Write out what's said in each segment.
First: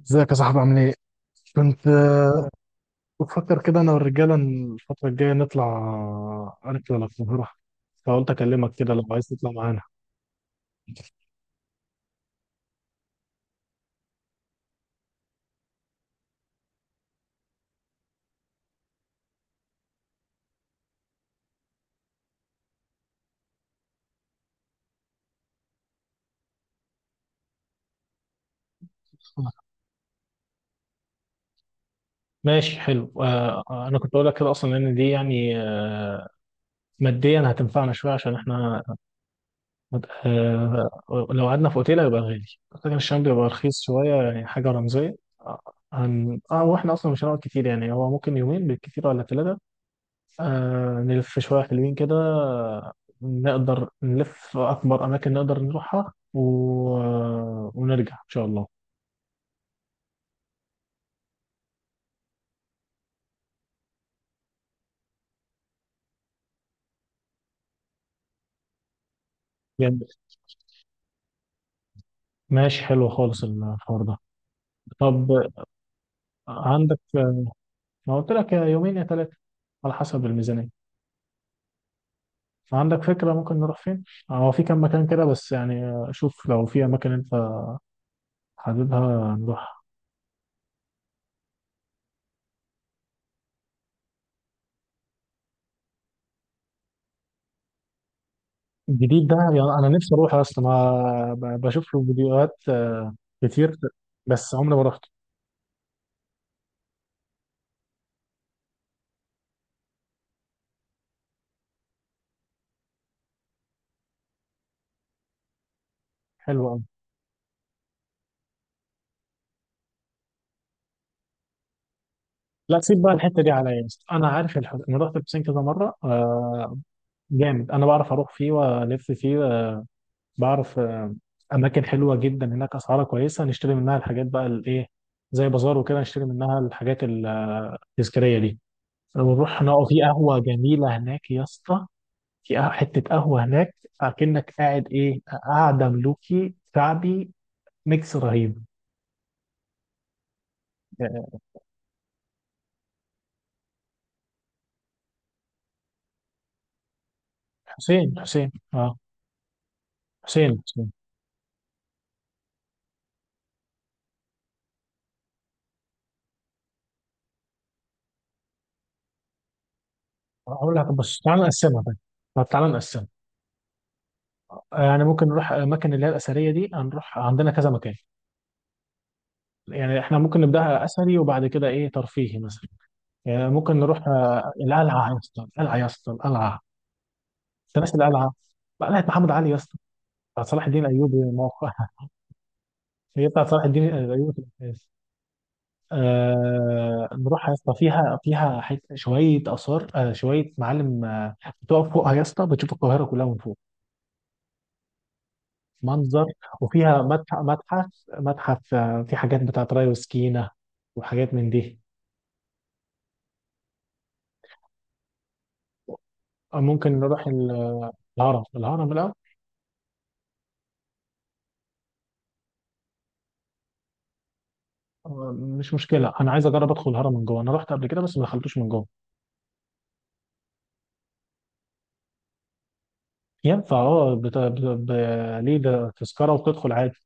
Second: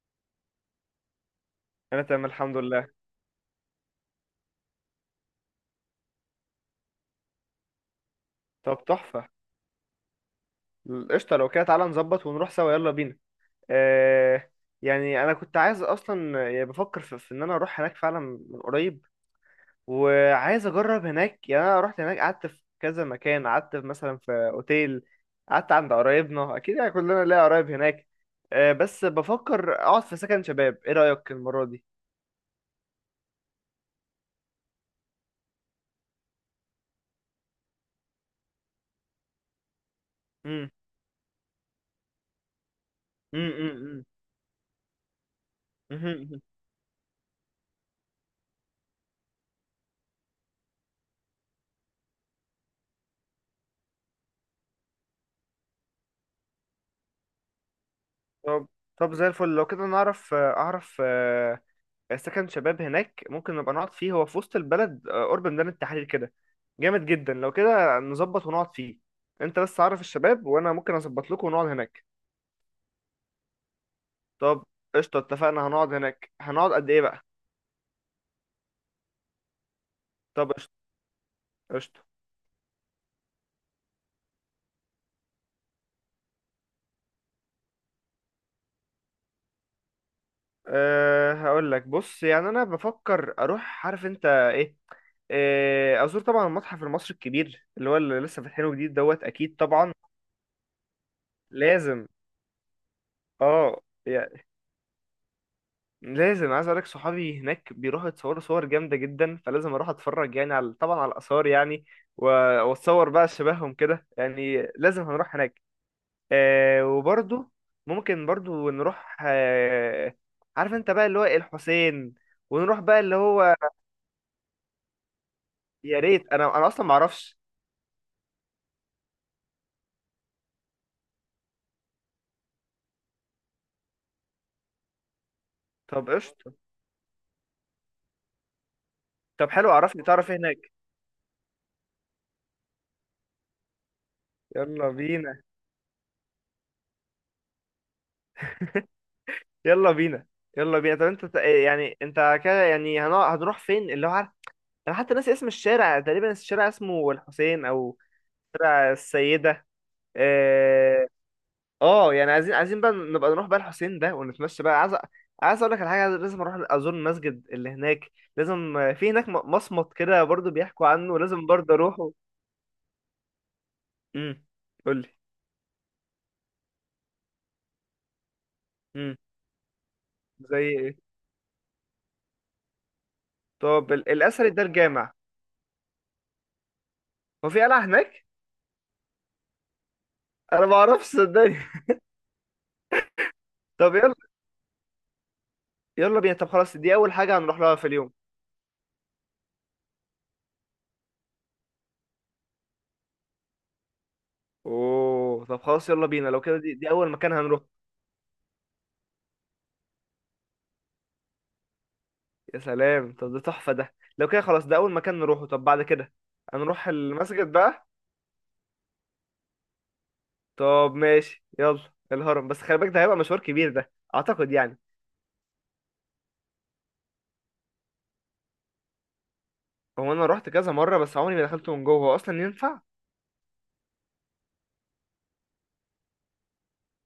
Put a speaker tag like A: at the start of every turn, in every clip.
A: ازيك يا صاحبي عامل ايه؟ كنت
B: انا تمام الحمد لله.
A: بفكر كده انا والرجاله إن الفتره الجايه نطلع رحله للقاهره. فقلت اكلمك
B: طب
A: كده لو عايز
B: تحفه.
A: تطلع معانا.
B: قشطه، لو كده تعالى نظبط ونروح سوا، يلا بينا. آه، يعني انا كنت عايز اصلا، يعني بفكر في ان انا اروح هناك فعلا، من قريب. وعايز اجرب هناك، يعني انا رحت هناك قعدت في كذا مكان، قعدت في مثلا في اوتيل، قعدت عند قرايبنا، اكيد يعني كلنا ليا قرايب هناك. آه بس بفكر اقعد في سكن شباب، ايه رايك المره دي؟
A: ماشي حلو. انا كنت اقول لك كده اصلا، لان دي يعني ماديا هتنفعنا شويه عشان احنا.
B: امم.
A: آه لو قعدنا في اوتيل هيبقى غالي، لكن الشام بيبقى رخيص
B: امم.
A: شويه، يعني حاجه رمزيه. آه، هن...
B: امم.
A: اه واحنا اصلا مش هنقعد كتير، يعني هو ممكن يومين بالكتير ولا ثلاثه. نلف شوية حلوين كده، نقدر نلف أكبر أماكن نقدر نروحها و... آه، ونرجع إن شاء الله.
B: طب طب زي الفل، لو كده اعرف سكن شباب هناك ممكن نبقى نقعد فيه، هو في وسط البلد، قرب ميدان التحرير كده. جامد جدا، لو كده نظبط ونقعد فيه. انت بس عرف
A: جميل.
B: الشباب وانا ممكن اظبط لكم ونقعد هناك.
A: ماشي حلو خالص الحوار ده.
B: طب قشطه،
A: طب،
B: اتفقنا هنقعد هناك، هنقعد قد
A: عندك،
B: ايه بقى؟
A: ما قلت لك يا يومين يا ثلاثة، على حسب
B: طب قشطه
A: الميزانية.
B: قشطه.
A: عندك فكرة ممكن نروح فين؟ هو في كام مكان كده، بس يعني شوف لو في أماكن أنت حاببها نروح.
B: هقول لك، بص يعني انا بفكر اروح، عارف انت ايه، ازور طبعا المتحف المصري الكبير اللي هو اللي لسه فاتحينه جديد دوت،
A: الجديد ده
B: اكيد
A: يعني أنا
B: طبعا.
A: نفسي أروح أصلا، ما بشوف له
B: لازم
A: فيديوهات
B: اه
A: كتير بس عمري ما رحت.
B: لازم عايز اقولك صحابي هناك بيروحوا يتصوروا صور جامده جدا، فلازم اروح اتفرج يعني، على طبعا على الاثار يعني، و- واتصور بقى شبههم كده، يعني لازم هنروح هناك.
A: حلو أوي.
B: وبرضو ممكن برضو نروح، عارف انت بقى اللي هو الحسين، ونروح
A: لا،
B: بقى
A: سيب بقى
B: اللي
A: الحته دي
B: هو...
A: عليا يا اسطى. انا عارف انا رحت البسين كذا مره.
B: يا ريت، انا اصلا ما اعرفش.
A: جامد، انا بعرف اروح فيه والف فيه. بعرف. اماكن حلوه جدا هناك، اسعارها كويسه، نشتري منها الحاجات بقى الايه، زي بازار وكده
B: طب
A: نشتري
B: قشطه.
A: منها الحاجات التذكاريه دي،
B: طب
A: ونروح
B: حلو،
A: نقعد في
B: عرفني تعرف ايه
A: قهوه
B: هناك.
A: جميله هناك يا اسطى. في حته قهوه هناك، اكنك قاعد
B: يلا
A: ايه،
B: بينا،
A: قاعده ملوكي شعبي، ميكس رهيب.
B: يلا بينا، يلا بينا. طب انت
A: آه،
B: يعني انت كده يعني هنروح فين اللي هو، عارف، انا حتى ناسي اسم الشارع تقريبا، الشارع اسمه الحسين او
A: حسين حسين،
B: شارع
A: اه،
B: السيده.
A: حسين حسين.
B: اه. يعني عايزين بقى نبقى نروح بقى الحسين ده ونتمشى بقى، عايز عايز اقول لك على حاجه، لازم اروح ازور المسجد اللي هناك، لازم في هناك مصمت كده برضو
A: اقول لك،
B: بيحكوا عنه،
A: بص، تعالى
B: لازم برضو
A: نقسمها بقى.
B: اروحه.
A: طب تعالى نقسمها.
B: امم. قول
A: يعني
B: لي.
A: ممكن نروح الاماكن اللي هي الاثريه دي، هنروح عندنا كذا مكان.
B: امم.
A: يعني احنا ممكن
B: زي
A: نبداها
B: ايه؟
A: اثري وبعد كده ايه ترفيهي مثلا. يعني ممكن
B: طب
A: نروح
B: الاثري ده
A: القلعه
B: الجامع؟
A: يا اسطى، القلعه يا اسطى، القلعه.
B: هو في
A: انت
B: قلعه
A: ناسي
B: هناك.
A: القلعه؟ قلعه محمد علي يا اسطى، بتاعت صلاح
B: انا ما
A: الدين
B: اعرفش،
A: الايوبي
B: صدقني
A: موقعها. هي بتاعت صلاح الدين
B: طب يلا.
A: الايوبي في الاساس.
B: يلا بينا، طب خلاص دي اول حاجه
A: نروح يا
B: هنروح
A: اسطى،
B: لها في اليوم.
A: فيها شويه اثار، شويه معالم. بتقف فوقها يا اسطى، بتشوف القاهره كلها من فوق.
B: اوه طب خلاص، يلا
A: منظر.
B: بينا لو كده دي
A: وفيها
B: اول مكان
A: متحف،
B: هنروح.
A: متحف، متحف. في حاجات بتاعت ري وسكينة، وحاجات من دي.
B: يا سلام، طب ده تحفة، ده لو كده خلاص ده أول مكان نروحه. طب بعد كده هنروح
A: ممكن نروح
B: المسجد بقى.
A: الهرم. الهرم، لا.
B: طب ماشي يلا. الهرم بس خلي بالك، ده هيبقى مشوار كبير ده، أعتقد يعني.
A: آه، مش مشكلة، أنا عايز أجرب أدخل الهرم من جوه، أنا رحت قبل كده بس ما دخلتوش من جوه.
B: هو أنا روحت كذا مرة بس عمري ما دخلته من جوه، هو أصلا ينفع؟
A: ينفع، أه. ليه، ده تذكرة وتدخل عادي.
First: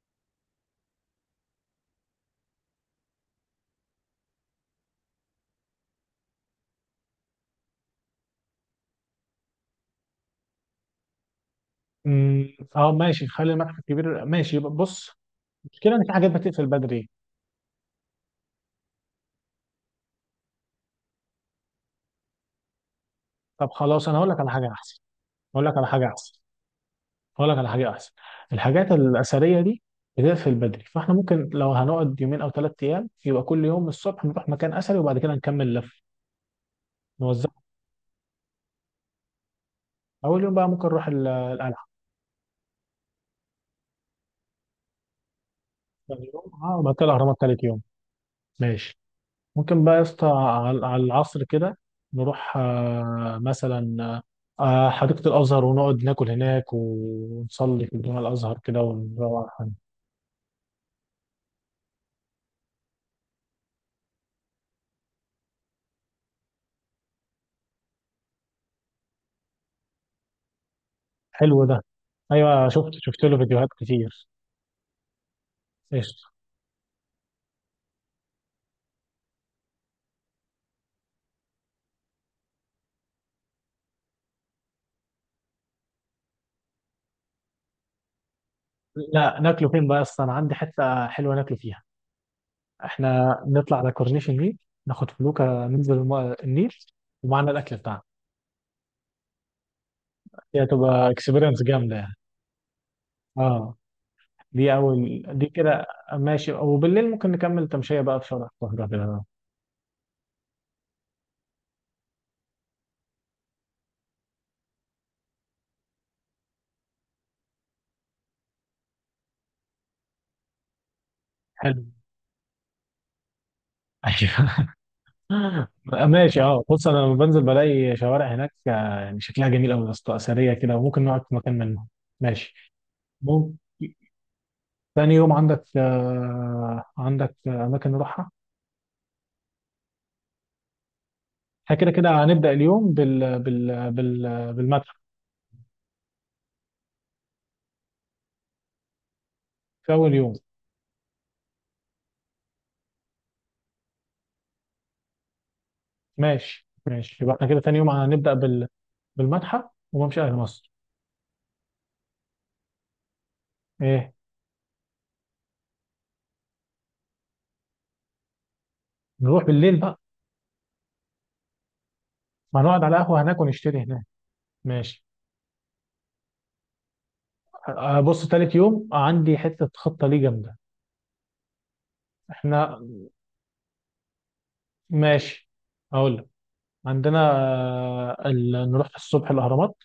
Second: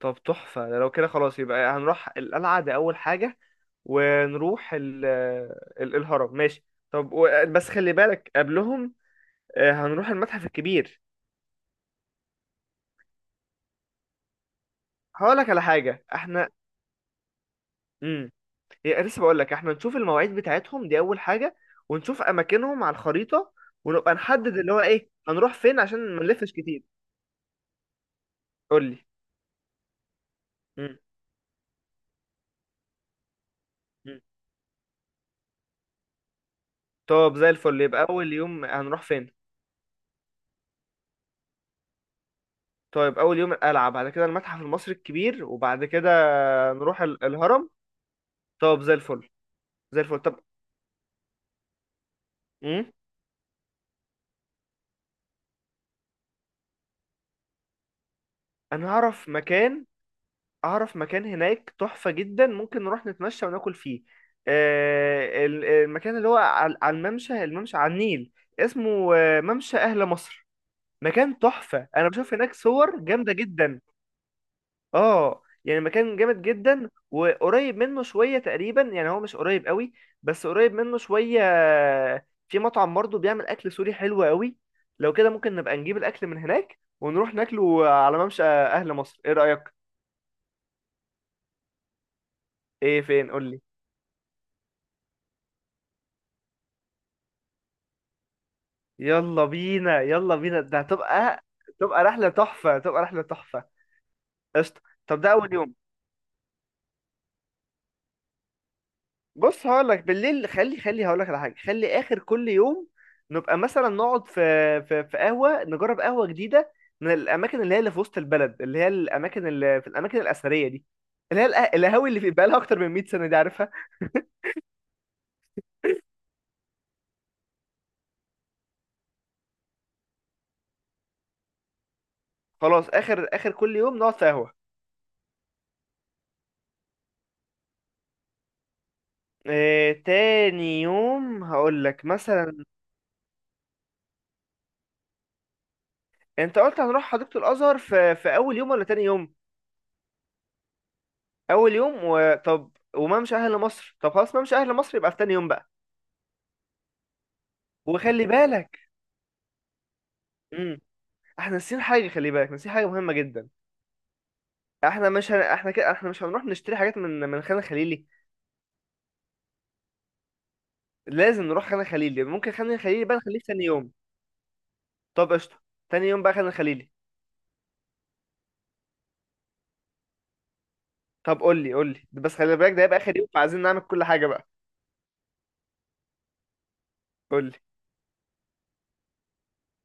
B: طب تحفة، ده لو كده خلاص يبقى هنروح القلعة دي أول حاجة ونروح ال... الهرم ماشي. طب بس خلي بالك قبلهم، هنروح المتحف الكبير.
A: أه ماشي، خلي المتحف الكبير ماشي. بص،
B: هقولك على
A: المشكلة إن
B: حاجة،
A: في حاجات
B: احنا
A: بتقفل بدري.
B: مم. هي لسه بقول لك، احنا نشوف المواعيد بتاعتهم دي اول حاجه، ونشوف اماكنهم على الخريطه،
A: طب خلاص
B: ونبقى
A: أنا هقول لك على
B: نحدد
A: حاجة
B: اللي هو
A: أحسن.
B: ايه هنروح
A: هقول لك
B: فين
A: على حاجة
B: عشان ما
A: أحسن.
B: نلفش كتير.
A: هقول لك على حاجه احسن.
B: قول
A: الحاجات
B: لي.
A: الاثريه دي بتقفل بدري،
B: مم.
A: فاحنا ممكن لو هنقعد يومين او ثلاث ايام يبقى كل يوم
B: مم.
A: الصبح نروح مكان اثري وبعد كده نكمل لف.
B: طب
A: نوزع.
B: زي الفل، يبقى اول يوم هنروح فين؟
A: اول يوم بقى ممكن نروح القلعه.
B: طيب اول يوم القلعه، بعد كده المتحف المصري الكبير، وبعد كده
A: ثاني يوم، وبعد
B: نروح
A: كده الاهرامات ثالث
B: الهرم.
A: يوم.
B: طب زي
A: ماشي.
B: الفل.
A: ممكن بقى يا
B: زي الفل
A: اسطى
B: طب.
A: على العصر كده نروح
B: مم.
A: مثلا حديقه الازهر، ونقعد ناكل هناك ونصلي في الجامع الازهر كده،
B: انا اعرف
A: ونروح.
B: مكان، اعرف مكان هناك تحفة جدا، ممكن نروح نتمشى وناكل فيه. المكان اللي هو على الممشى على النيل، اسمه ممشى اهل مصر. مكان
A: حلو ده.
B: تحفة، انا بشوف هناك
A: ايوه، شفت
B: صور
A: شفت
B: جامدة
A: له فيديوهات
B: جدا.
A: كتير.
B: اه يعني مكان جامد جدا، وقريب منه شوية تقريبا، يعني هو مش قريب قوي، بس قريب منه شوية. في مطعم برضه بيعمل اكل سوري حلو قوي، لو كده ممكن نبقى نجيب الاكل من هناك ونروح ناكله على ممشى اهل مصر، ايه
A: لا،
B: رأيك؟
A: ناكله فين بقى؟ اصلا انا عندي حته حلوه ناكله فيها.
B: ايه فين؟
A: احنا
B: قول لي.
A: نطلع على كورنيش النيل، ناخد فلوكه ننزل النيل ومعنا الاكل بتاعنا.
B: يلا بينا، يلا بينا،
A: دي
B: ده
A: هتبقى
B: هتبقى،
A: اكسبيرينس جامده
B: تبقى
A: يعني.
B: رحلة تحفة، تبقى رحلة تحفة.
A: اه، دي
B: قشطة. طب
A: اول،
B: ده
A: دي
B: أول يوم.
A: كده. ماشي. وبالليل ممكن نكمل تمشيه بقى في شارع القاهره كده.
B: بص هقول لك بالليل، خلي خلي، هقول لك على حاجة، خلي آخر كل يوم نبقى مثلا نقعد في قهوة، نجرب قهوة جديدة من الأماكن اللي هي اللي في وسط البلد، اللي هي الأماكن اللي في الأماكن الأثرية دي، اللي هي
A: حلو.
B: القهاوي اللي في بقالها أكتر من 100 سنة دي، عارفها؟
A: ايوه. ماشي، اه، بص، انا لما بنزل بلاقي شوارع هناك يعني شكلها جميل قوي يا اسطى، اثريه كده، وممكن نقعد في مكان منهم. ماشي.
B: خلاص آخر آخر
A: ممكن.
B: كل يوم نقعد في قهوة.
A: تاني يوم، عندك اماكن نروحها.
B: تاني يوم
A: احنا
B: هقول
A: كده
B: لك
A: كده هنبدأ
B: مثلا.
A: اليوم بالمتحف.
B: انت قلت هنروح حديقة الازهر في اول يوم ولا تاني يوم؟
A: في أول يوم.
B: اول يوم. وطب، وما مش اهل مصر، طب خلاص ما مش اهل مصر يبقى في تاني يوم بقى.
A: ماشي. ماشي، يبقى احنا كده تاني يوم
B: وخلي
A: هنبدأ
B: بالك.
A: بالمتحف وممشى أهل مصر.
B: امم. احنا ناسيين حاجه، خلي بالك ناسيين حاجه مهمه جدا.
A: إيه؟
B: احنا كده احنا مش هنروح نشتري حاجات من خان الخليلي.
A: نروح بالليل بقى.
B: لازم نروح خان الخليلي، ممكن
A: ما
B: خان
A: نقعد على
B: الخليلي بقى
A: قهوة
B: نخليه
A: هناك
B: في تاني
A: ونشتري
B: يوم.
A: هناك. ماشي.
B: طب قشطه، تاني يوم بقى خان الخليلي.
A: أه، بص، تالت يوم عندي حتة خطة ليه جامدة.
B: طب قول لي، قول لي بس خلي بالك
A: احنا.
B: ده هيبقى اخر يوم، فعايزين نعمل كل حاجه بقى.
A: ماشي، أقول لك. عندنا
B: قول لي.
A: نروح الصبح الأهرامات.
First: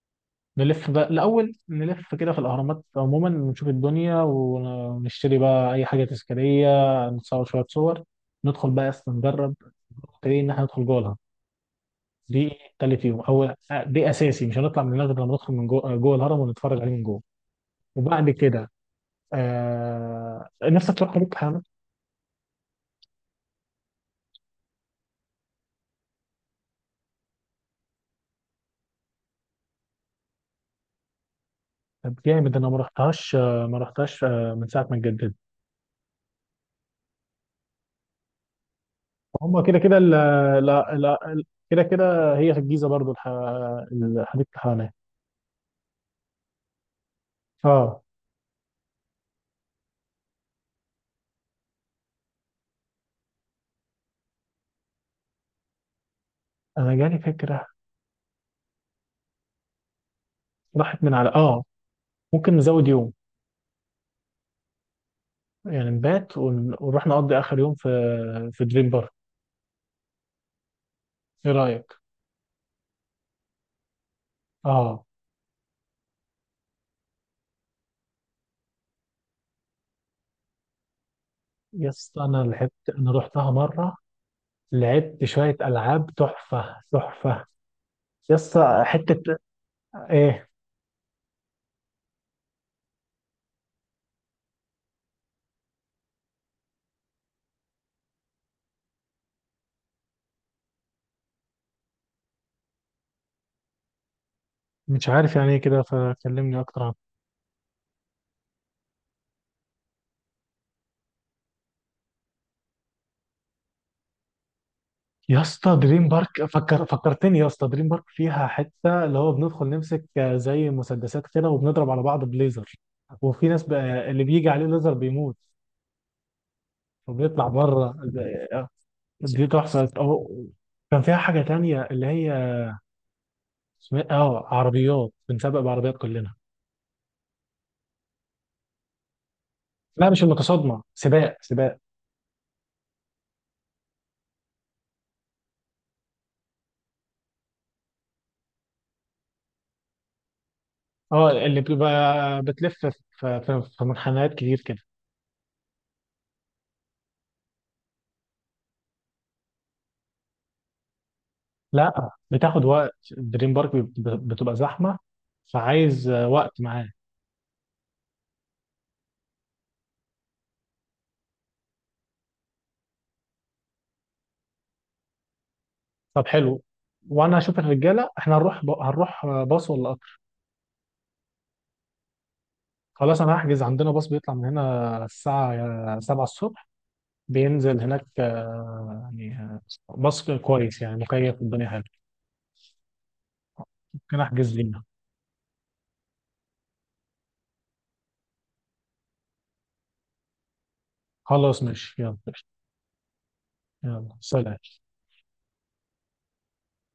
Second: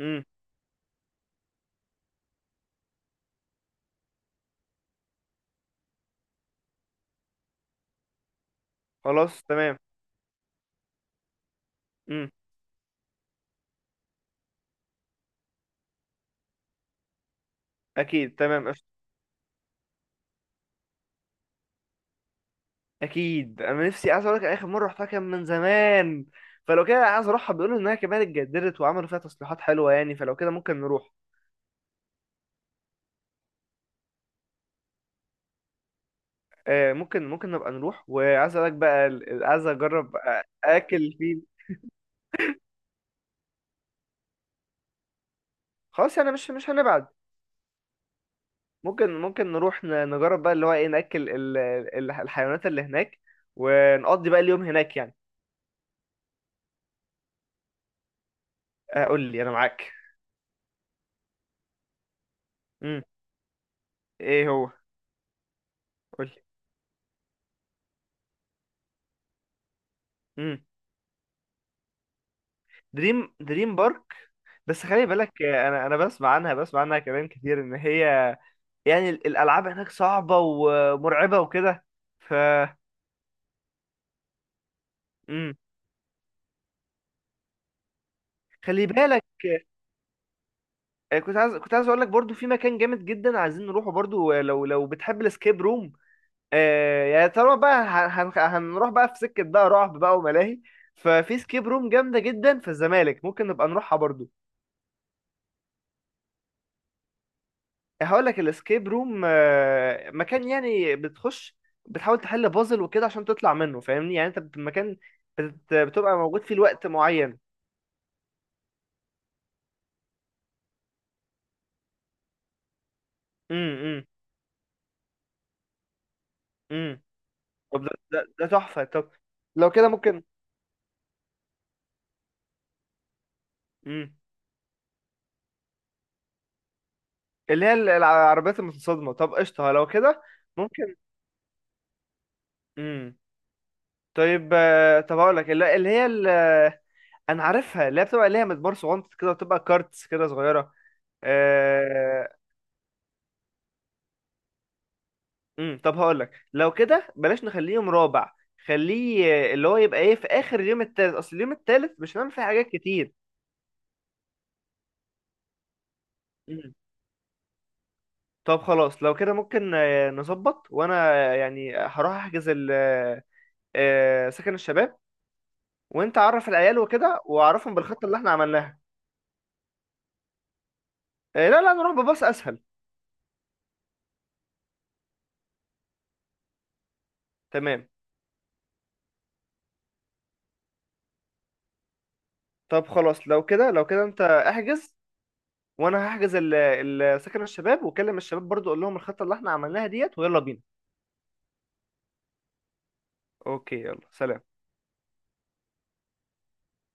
B: امم.
A: نلف بقى الأول، نلف كده في الأهرامات عموما، نشوف الدنيا ونشتري بقى أي حاجة تذكارية. نتصور شوية صور. ندخل بقى أصلا
B: خلاص
A: نجرب.
B: تمام.
A: نبتدي إن إحنا ندخل جوه الهرم.
B: امم.
A: دي تالت يوم، أو دي أساسي، مش هنطلع من هناك غير لما ندخل من جوه الهرم ونتفرج عليه من جوه. وبعد
B: اكيد تمام.
A: كده نفسك تروح حديقة الحيوانات؟
B: اكيد انا نفسي، عايز اقول لك اخر مره رحتها كان من زمان، فلو كده عايز اروحها، بيقولوا انها كمان اتجددت وعملوا فيها تصليحات حلوه يعني، فلو كده ممكن نروح.
A: طب جامد، أنا ما رحتهاش من ساعة ما اتجددت.
B: ممكن نبقى نروح، وعايز اقول لك بقى
A: هما
B: عايز
A: كده كده
B: اجرب
A: لا،
B: اكل
A: لا،
B: فين.
A: كده كده هي في الجيزة برضو. حديقة الحيوانات.
B: خلاص يعني مش هنبعد.
A: اه.
B: ممكن نروح نجرب بقى اللي هو ايه، ناكل الحيوانات اللي هناك، ونقضي بقى اليوم هناك يعني.
A: انا جالي فكره.
B: قول لي انا معاك.
A: راحت من على. اه ممكن نزود
B: امم.
A: يوم.
B: ايه هو؟
A: يعني
B: قول
A: نبات ونروح نقضي اخر يوم في دريم بارك.
B: لي.
A: ايه رايك؟
B: دريم بارك؟ بس
A: اه،
B: خلي بالك، انا بسمع عنها كلام كتير ان هي، يعني الالعاب هناك صعبه ومرعبه وكده،
A: يا اسطى
B: ف...
A: انا لعبت، انا رحتها مره، لعبت
B: امم.
A: شويه العاب، تحفه تحفه يا اسطى.
B: خلي بالك،
A: حته ايه؟
B: كنت عايز اقول لك برضو في مكان جامد جدا عايزين نروحه برضو، لو بتحب الاسكيب روم. يعني طالما بقى هنروح بقى في سكه بقى رعب بقى وملاهي، ففي سكيب روم جامده جدا في الزمالك، ممكن نبقى نروحها برضو.
A: مش عارف يعني ايه كده، فكلمني اكتر عنها.
B: هقول لك الاسكيب روم، مكان يعني بتخش بتحاول تحل بازل وكده عشان تطلع منه، فاهمني يعني، انت مكان
A: يا اسطى، دريم
B: بتبقى موجود
A: بارك
B: فيه لوقت
A: فكرتني،
B: معين.
A: يا اسطى، دريم بارك فيها حته اللي هو بندخل نمسك زي مسدسات كده وبنضرب على بعض بليزر، وفي ناس
B: امم. امم.
A: بقى اللي بيجي عليه ليزر بيموت
B: امم.
A: وبيطلع
B: طب ده
A: بره.
B: ده ده تحفة. طب
A: دي
B: لو كده
A: تحفه.
B: ممكن.
A: أو كان فيها حاجه تانية اللي هي إيه؟
B: امم.
A: اه، عربيات بنسابق بعربيات كلنا.
B: اللي هي العربيات المتصادمة، طب قشطة، لو
A: لا، مش
B: كده
A: المتصادمه،
B: ممكن.
A: سباق سباق.
B: امم. طيب، طب هقول لك، اللي هي انا عارفها اللي هي بتبقى ليها مدبر صغنط كده، وتبقى كارتس كده صغيرة.
A: اه، اللي بتبقى
B: آه،
A: بتلف في منحنيات كتير كده.
B: امم. طب هقول لك لو كده بلاش، نخليه يوم رابع، خليه اللي هو يبقى ايه في اخر اليوم التالت، اصل اليوم التالت
A: لا،
B: مش هنعمل فيه
A: بتاخد
B: حاجات
A: وقت،
B: كتير.
A: دريم بارك بتبقى زحمه، فعايز وقت
B: امم.
A: معاه.
B: طب خلاص لو كده ممكن نظبط، وانا يعني هروح احجز ال سكن الشباب، وانت
A: طب
B: عرف
A: حلو.
B: العيال وكده
A: وانا هشوف
B: واعرفهم بالخطة
A: الرجاله.
B: اللي احنا
A: احنا هنروح
B: عملناها.
A: هنروح باص ولا قطر؟
B: لا لا، نروح بباص اسهل.
A: خلاص، انا هحجز عندنا باص بيطلع من هنا الساعه 7 الصبح، بينزل
B: تمام.
A: هناك، يعني بس كويس يعني، مكيف، الدنيا حلوه.
B: طب خلاص لو كده
A: ممكن
B: انت
A: احجز لينا.
B: احجز وانا هحجز سكن الشباب، وكلم الشباب برضو اقول لهم الخطة اللي احنا عملناها ديت، ويلا بينا.
A: خلاص ماشي، يلا.
B: اوكي يلا
A: يلا
B: سلام.
A: سلام.